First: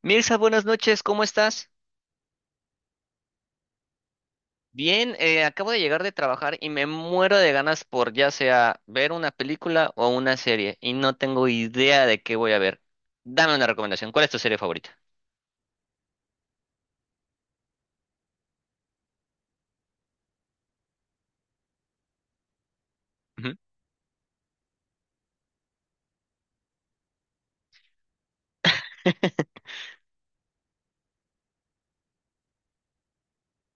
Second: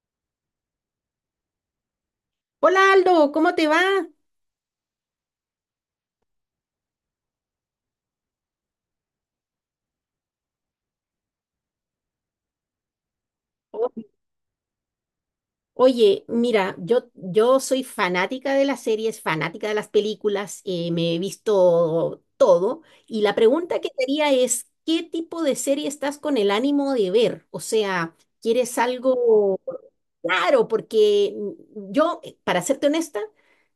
Mirza, buenas noches, ¿cómo estás? Hola Aldo, ¿cómo te va? Bien, acabo de llegar de trabajar y me muero de ganas por ya sea ver una película o una serie y no tengo idea de qué voy a ver. Dame una O- recomendación, ¿cuál es tu serie favorita? Oye, mira, yo soy fanática de las series, fanática de las películas, me he visto todo y la Ujú. pregunta que te haría es, ¿qué tipo de serie estás con el ánimo de ver? O sea, ¿quieres algo claro? Porque yo, para serte honesta,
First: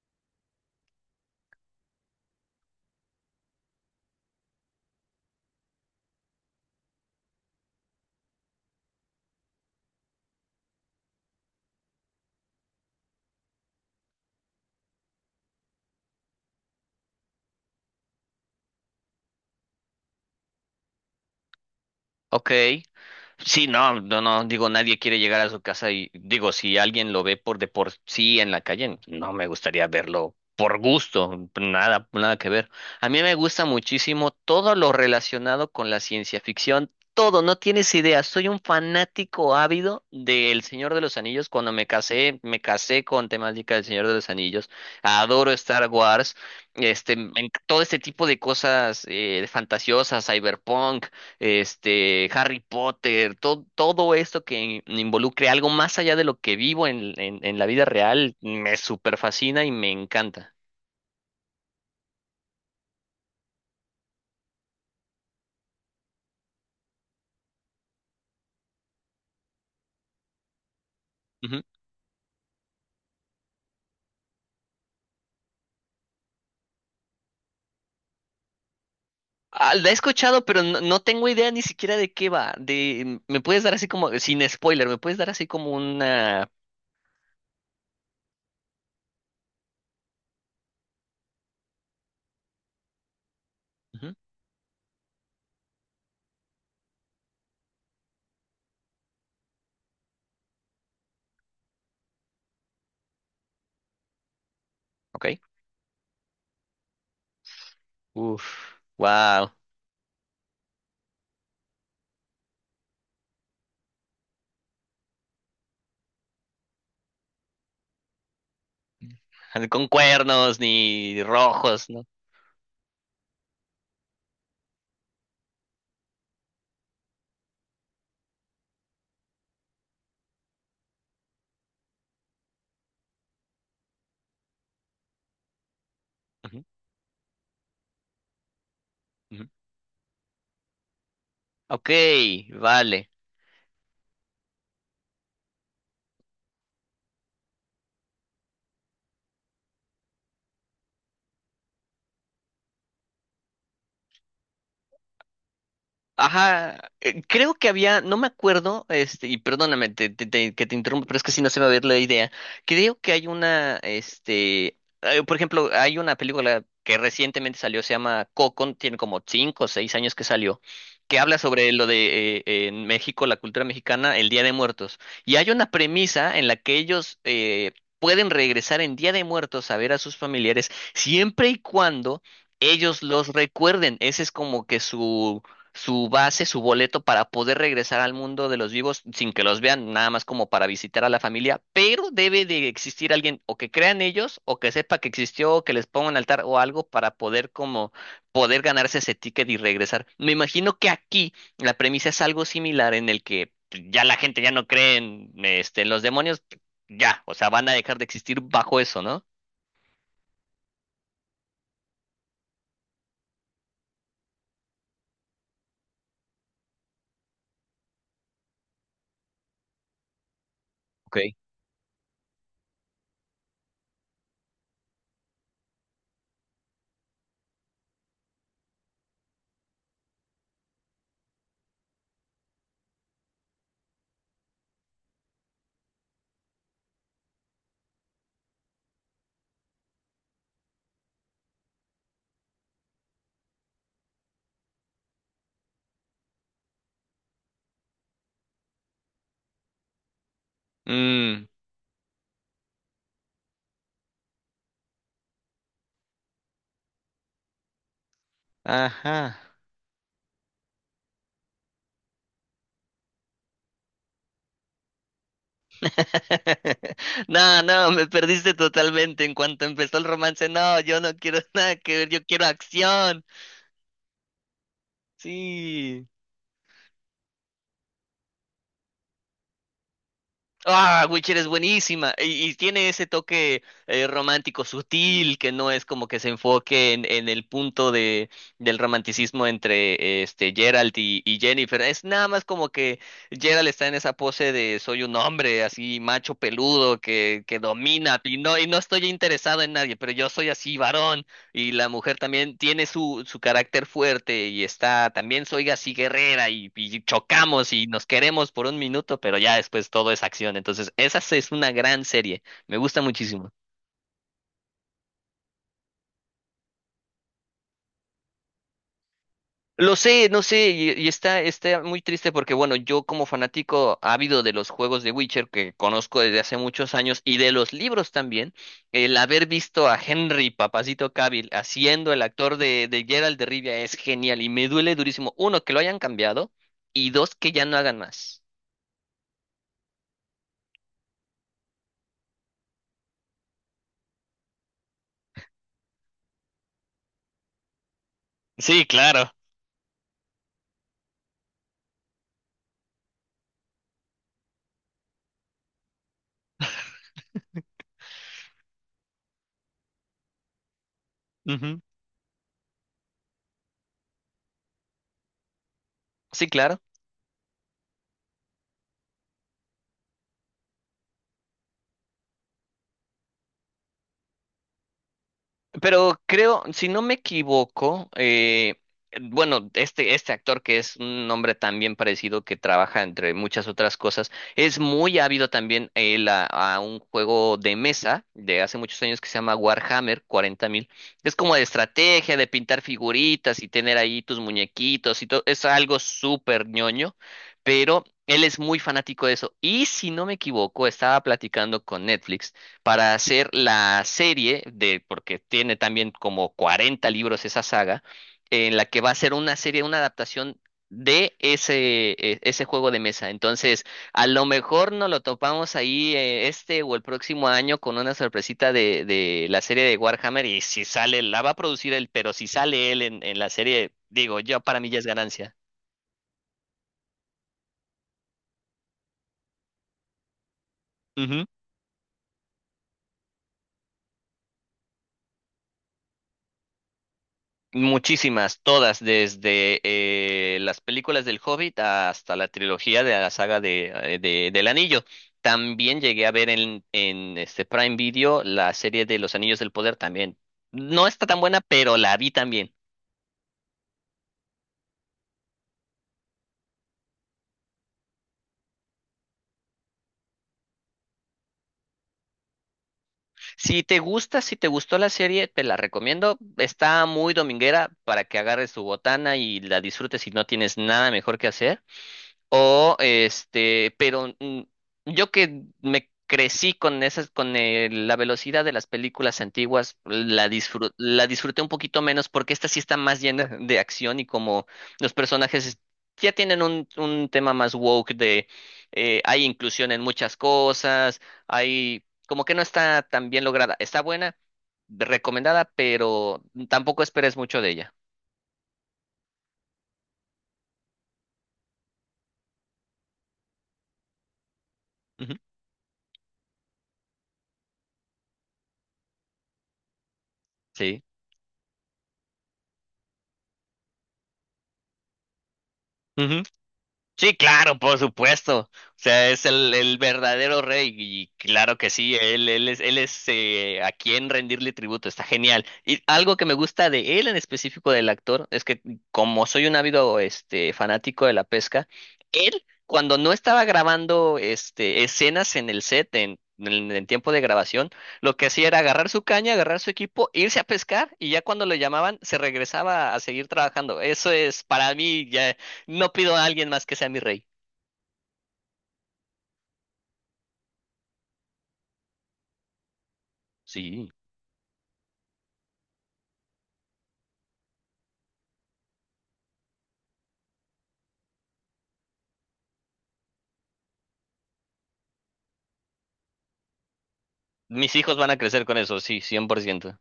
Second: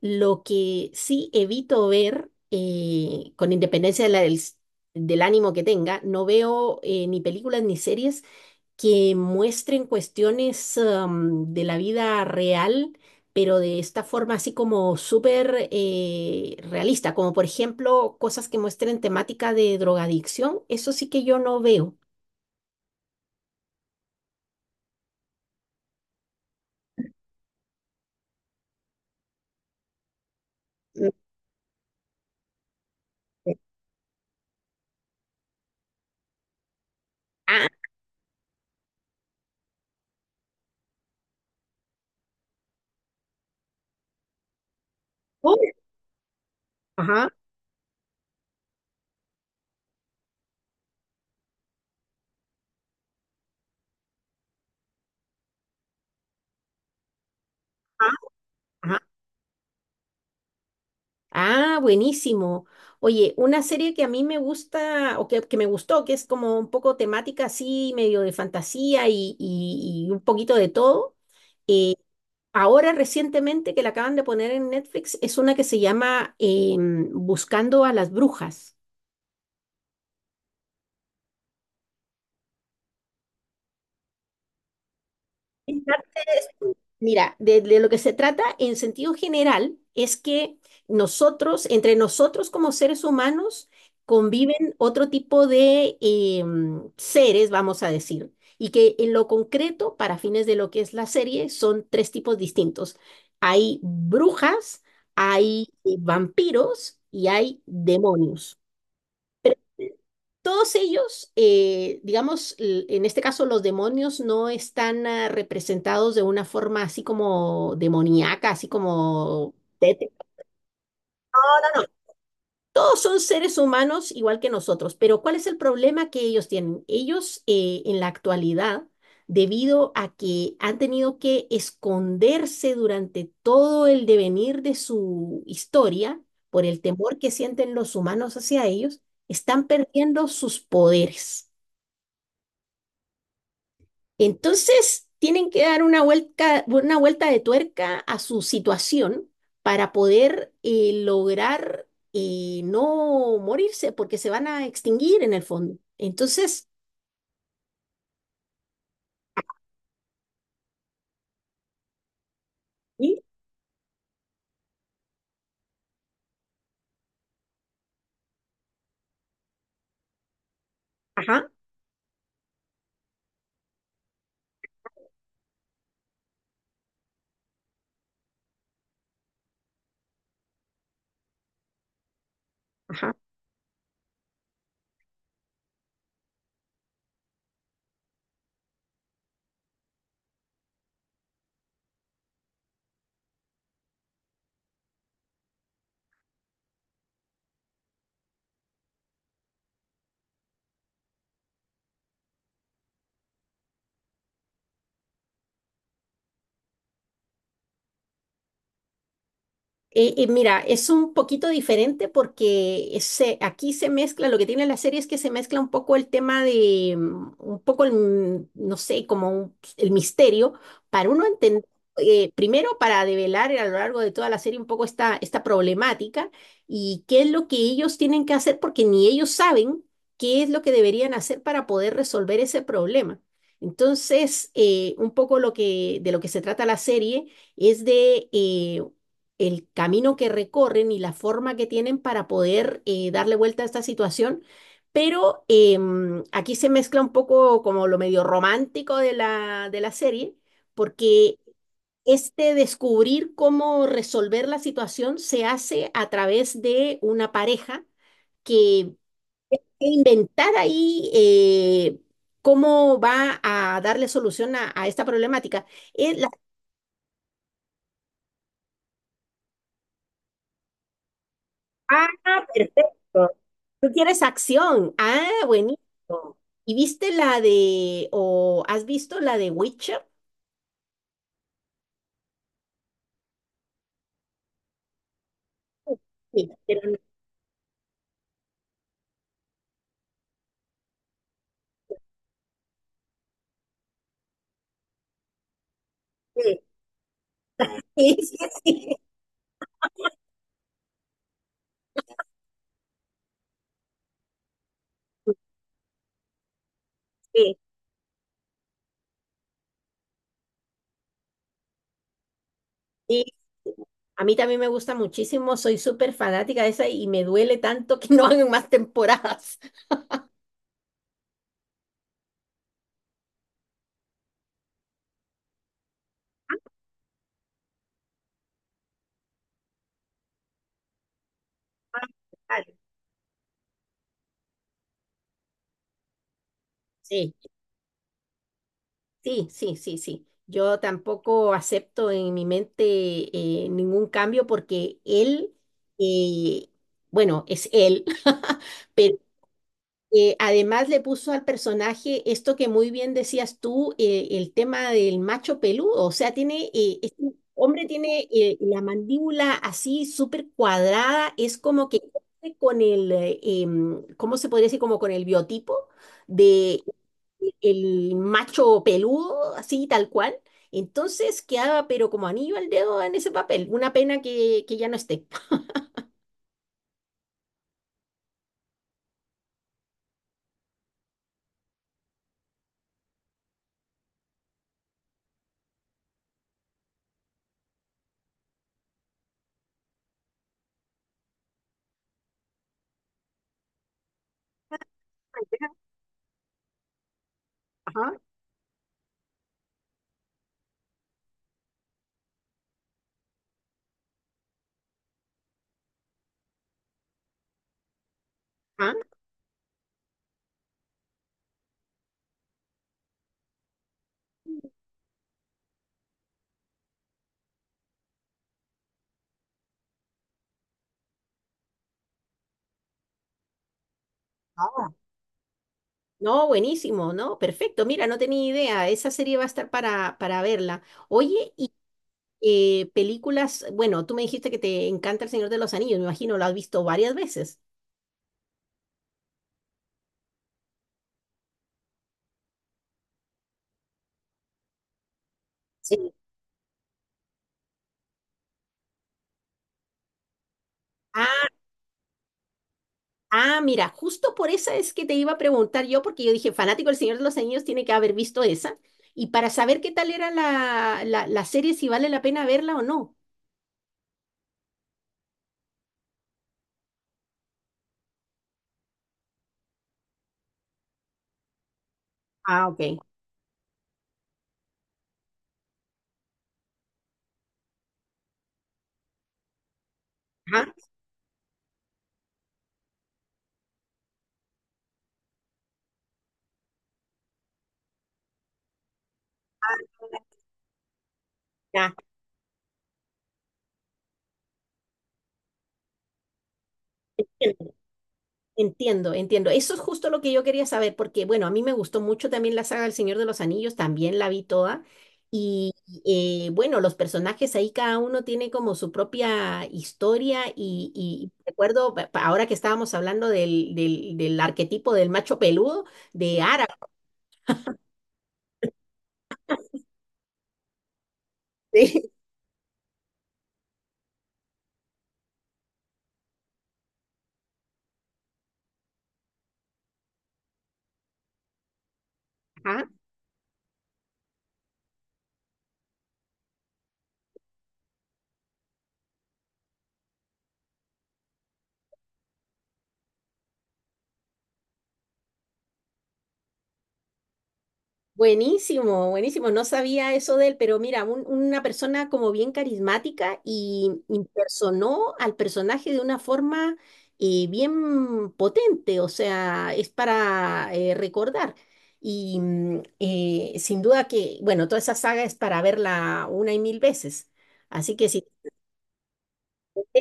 lo que sí evito ver, con independencia del ánimo que tenga, no veo ni películas ni series que muestren cuestiones de la vida real, pero de esta forma así como súper realista, como por ejemplo cosas que muestren temática de drogadicción, eso sí que yo no veo. Ok. Sí, no, no, no, digo, nadie quiere llegar a su casa y digo, si alguien lo ve por de por sí en la calle, no me gustaría verlo por No. gusto, nada, nada que ver. A mí me gusta muchísimo todo lo relacionado con la ciencia ficción, todo, no Ah, tienes idea, soy un fanático ávido del Señor de los Anillos. Cuando me casé con temática del Señor de los Anillos. Adoro oh, Star Wars, este, ajá, todo este tipo de cosas fantasiosas, cyberpunk, este, Harry Potter, todo, todo esto que involucre algo más allá de lo que vivo en la vida ajá, real, me ajá. super fascina y me encanta. Ah, buenísimo. Oye, una serie que a mí me gusta o que me gustó, que es como un poco temática así, medio de fantasía y un poquito de todo, Ujú. eh, ahora recientemente que la acaban de poner en Netflix es una que se llama Buscando a las Brujas. Ah, la he escuchado, pero no, no tengo idea ni siquiera de qué va. De, mm, me puedes dar así como, sin spoiler, me puedes dar así como En parte. una. Mira, de lo que se trata en sentido general es que nosotros, entre nosotros como seres humanos, Ujú. conviven otro tipo de seres, vamos a decir, y que en lo concreto, para fines de lo que es la serie, son tres tipos distintos. Hay brujas, Ok. hay vampiros y hay demonios. Uf, wow. Todos ellos, digamos, en este caso los demonios no están representados de una forma así como demoníaca, así como Con tétrica. cuernos ni No, no, rojos, no. ¿no? Todos son seres humanos igual que nosotros, pero ¿cuál es el problema que ellos tienen? Ellos en la actualidad, debido a que han tenido que esconderse durante todo el devenir de su historia Ujú, por el temor que sienten los humanos hacia ellos, ujú. están perdiendo sus poderes. Ok, vale. Entonces, tienen que dar una vuelta de tuerca a su situación para poder lograr no morirse, porque se van a extinguir en el fondo. Entonces, Ajá, creo que había, no me acuerdo, este, y perdóname que te interrumpo, pero es que si no se me va a ver la idea. Creo que ¿sí? hay una, este, por ejemplo, hay una película que recientemente salió, se llama Coco, tiene como cinco o seis años que salió, que habla Ajá, sobre lo de en México, la cultura mexicana, el Día de Muertos. Y hay una premisa en la que ellos pueden regresar en Día de Muertos a ver a sus familiares siempre y cuando ellos ajá. los recuerden. Ese es como que su base, su boleto para poder regresar al mundo de los vivos sin que los vean, nada más como para visitar a la familia, pero debe de existir alguien o que crean ellos o que sepa que existió o que les ponga un altar o algo para poder como poder ganarse ese ticket y regresar. Me imagino que aquí la premisa es algo similar en el que pues, ya la gente ya no cree en, este, en los demonios, ya, o sea, van a dejar de existir bajo eso, ¿no? Mira, es un poquito diferente porque aquí se mezcla, lo que tiene la serie es que se mezcla un poco el tema de, un poco el, no sé, como el misterio, para Ok. uno entender, primero para develar a lo largo de toda la serie un poco esta problemática y qué es lo que ellos tienen que hacer porque ni ellos saben qué es lo que deberían hacer para poder resolver ese problema. Entonces, un poco lo que, de lo que se trata la serie es de el camino que recorren y la forma que tienen para poder darle vuelta a esta situación. Pero aquí se mezcla un poco como lo medio romántico de la serie, porque Mm, este descubrir cómo resolver la situación se hace a través de una pareja que ajá. que inventar ahí cómo va a darle solución a esta problemática. Es la. No, no, me perdiste totalmente. En cuanto empezó el romance, no, yo no quiero nada que ver, Ah, yo quiero acción. perfecto. Tú quieres acción. Ah, Sí. buenísimo. ¿Y viste la de, o has visto la de Witcher? Ah, Witcher es buenísima y tiene ese toque romántico sutil que no es como que se Sí, pero enfoque en el punto de, del romanticismo entre este Geralt y Jennifer. Es nada más como que Geralt está en esa pose de soy un hombre así macho sí, peludo que sí, domina sí, y no sí. estoy interesado en nadie, pero yo soy así varón. Y la mujer también tiene su, su carácter fuerte y está, también soy así guerrera y Sí, chocamos y nos queremos por un minuto, pero ya después todo es acción. Entonces, esa es una gran serie. Me gusta sí. muchísimo. A mí también me gusta muchísimo, soy súper fanática de esa y me duele tanto que no hagan más temporadas. Lo sé, no sé, y está, está muy triste porque, bueno, yo como fanático ávido de los juegos de Witcher que conozco desde hace muchos años y de los libros también, el haber visto a Henry Papacito Cavill Ah, haciendo el actor vale. De Geralt de Rivia es genial y me duele durísimo, uno, que lo hayan cambiado y Sí, dos, que ya no hagan más. sí, sí, sí, sí. Yo tampoco acepto en mi mente ningún cambio porque él, eh, bueno, es él, Sí, pero. claro. Además le puso al personaje esto que muy bien decías tú, el tema del macho peludo, o sea, tiene, este hombre tiene la mandíbula así súper cuadrada, es Ujú. como que cumple con el, ¿cómo se podría decir? Como con el biotipo Sí, claro. de el macho peludo, así tal cual. Entonces quedaba pero como anillo al dedo en ese papel. Una pena que ya no esté. Pero creo, si no me equivoco, bueno, este actor que es un hombre también parecido que trabaja entre muchas otras cosas, es muy ávido también él a un juego de mesa de hace muchos años que se llama Warhammer 40.000. Es como de estrategia, de pintar figuritas y tener ahí tus muñequitos y todo. Es algo súper ñoño, pero Ajá, él es muy fanático de eso. Y si no me equivoco, estaba platicando con Netflix para hacer la serie de, porque tiene también como 40 libros esa saga, en la que va a ser una serie, una adaptación de ese, ese juego de mesa. Entonces, a lo mejor nos lo topamos ahí este o el próximo año con una sorpresita de la serie de Warhammer y si sale, la va a producir él, pero si sale él en la serie, digo, yo para mí ajá. ya es ganancia. No, buenísimo, ¿no? Perfecto. Mira, no tenía idea. Esa serie va a estar para verla. Oye, y películas, bueno, tú me dijiste que te encanta El Señor de los Anillos, me imagino, lo has visto varias veces. Muchísimas, todas, desde las películas del Hobbit hasta la trilogía de la saga de, del Anillo. También Sí. llegué a ver en este Prime Video la serie de Los Anillos del Poder también. No está tan Ah, buena, pero la vi también. ah, mira, justo por esa es que te iba a preguntar yo, porque yo dije, fanático del Señor de los Anillos tiene que haber visto esa, y para saber qué tal era la serie, si vale la pena verla o no. Si te gusta, si te gustó la serie, te la recomiendo. Está muy dominguera para que agarres tu botana y la disfrutes si no tienes nada mejor que hacer. Ah, O ok. este, pero mm, yo que me crecí con esas, con la velocidad de las películas antiguas, la Ajá, la disfruté un poquito menos porque esta sí está más llena de acción y como los personajes ya tienen un tema más woke de hay inclusión en muchas cosas, ah, hay como que no está tan bien lograda. Está buena, recomendada, pero tampoco esperes ya. mucho de ella. Entiendo, entiendo. Eso es justo lo que yo quería saber, porque bueno, a mí me gustó mucho también la saga del Señor de los Anillos, también la vi toda. Ujú. Y bueno, los personajes ahí cada uno tiene como su propia historia y, Sí. y recuerdo, ahora que estábamos hablando del arquetipo del macho peludo, de Ara, Sí, claro, por supuesto. O sea, es el verdadero rey y claro que sí, él, él es a quien rendirle tributo, está genial. Y algo que me gusta de él en específico del actor es que como soy un ávido este, fanático de la pesca, él cuando no estaba grabando este, escenas en el set, en tiempo de grabación, lo que hacía era agarrar su caña, agarrar su equipo, irse a pescar y ya cuando lo llamaban se regresaba a seguir trabajando. Eso es para mí, no pido a alguien más que sea mi rey. buenísimo, buenísimo. No sabía eso de él, pero mira, una persona como bien carismática y Sí. impersonó al personaje de una forma bien potente, o sea, es para recordar. Y sin duda que, bueno, toda esa saga es para verla una y mil veces. Mis Así que hijos sí, van a crecer con eso, sí, 100%.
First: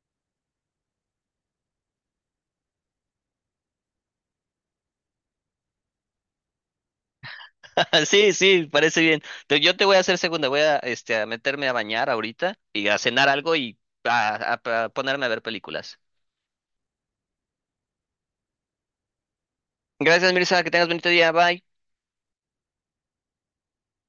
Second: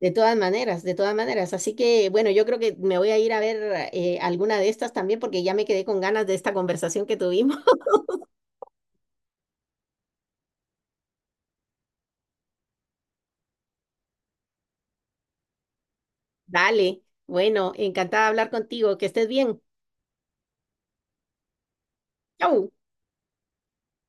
de todas maneras, de todas maneras. Así que, bueno, yo creo que me voy a ir a ver alguna de estas también porque ya me quedé con ganas de esta conversación que tuvimos. Sí, sí, parece bien. Yo te voy a hacer segunda, voy a, este, a meterme a bañar ahorita y a cenar algo y a, a ponerme a ver películas. Dale. Bueno, encantada de hablar contigo. Que estés bien. Gracias, Mirza, que tengas bonito día, bye. Chau.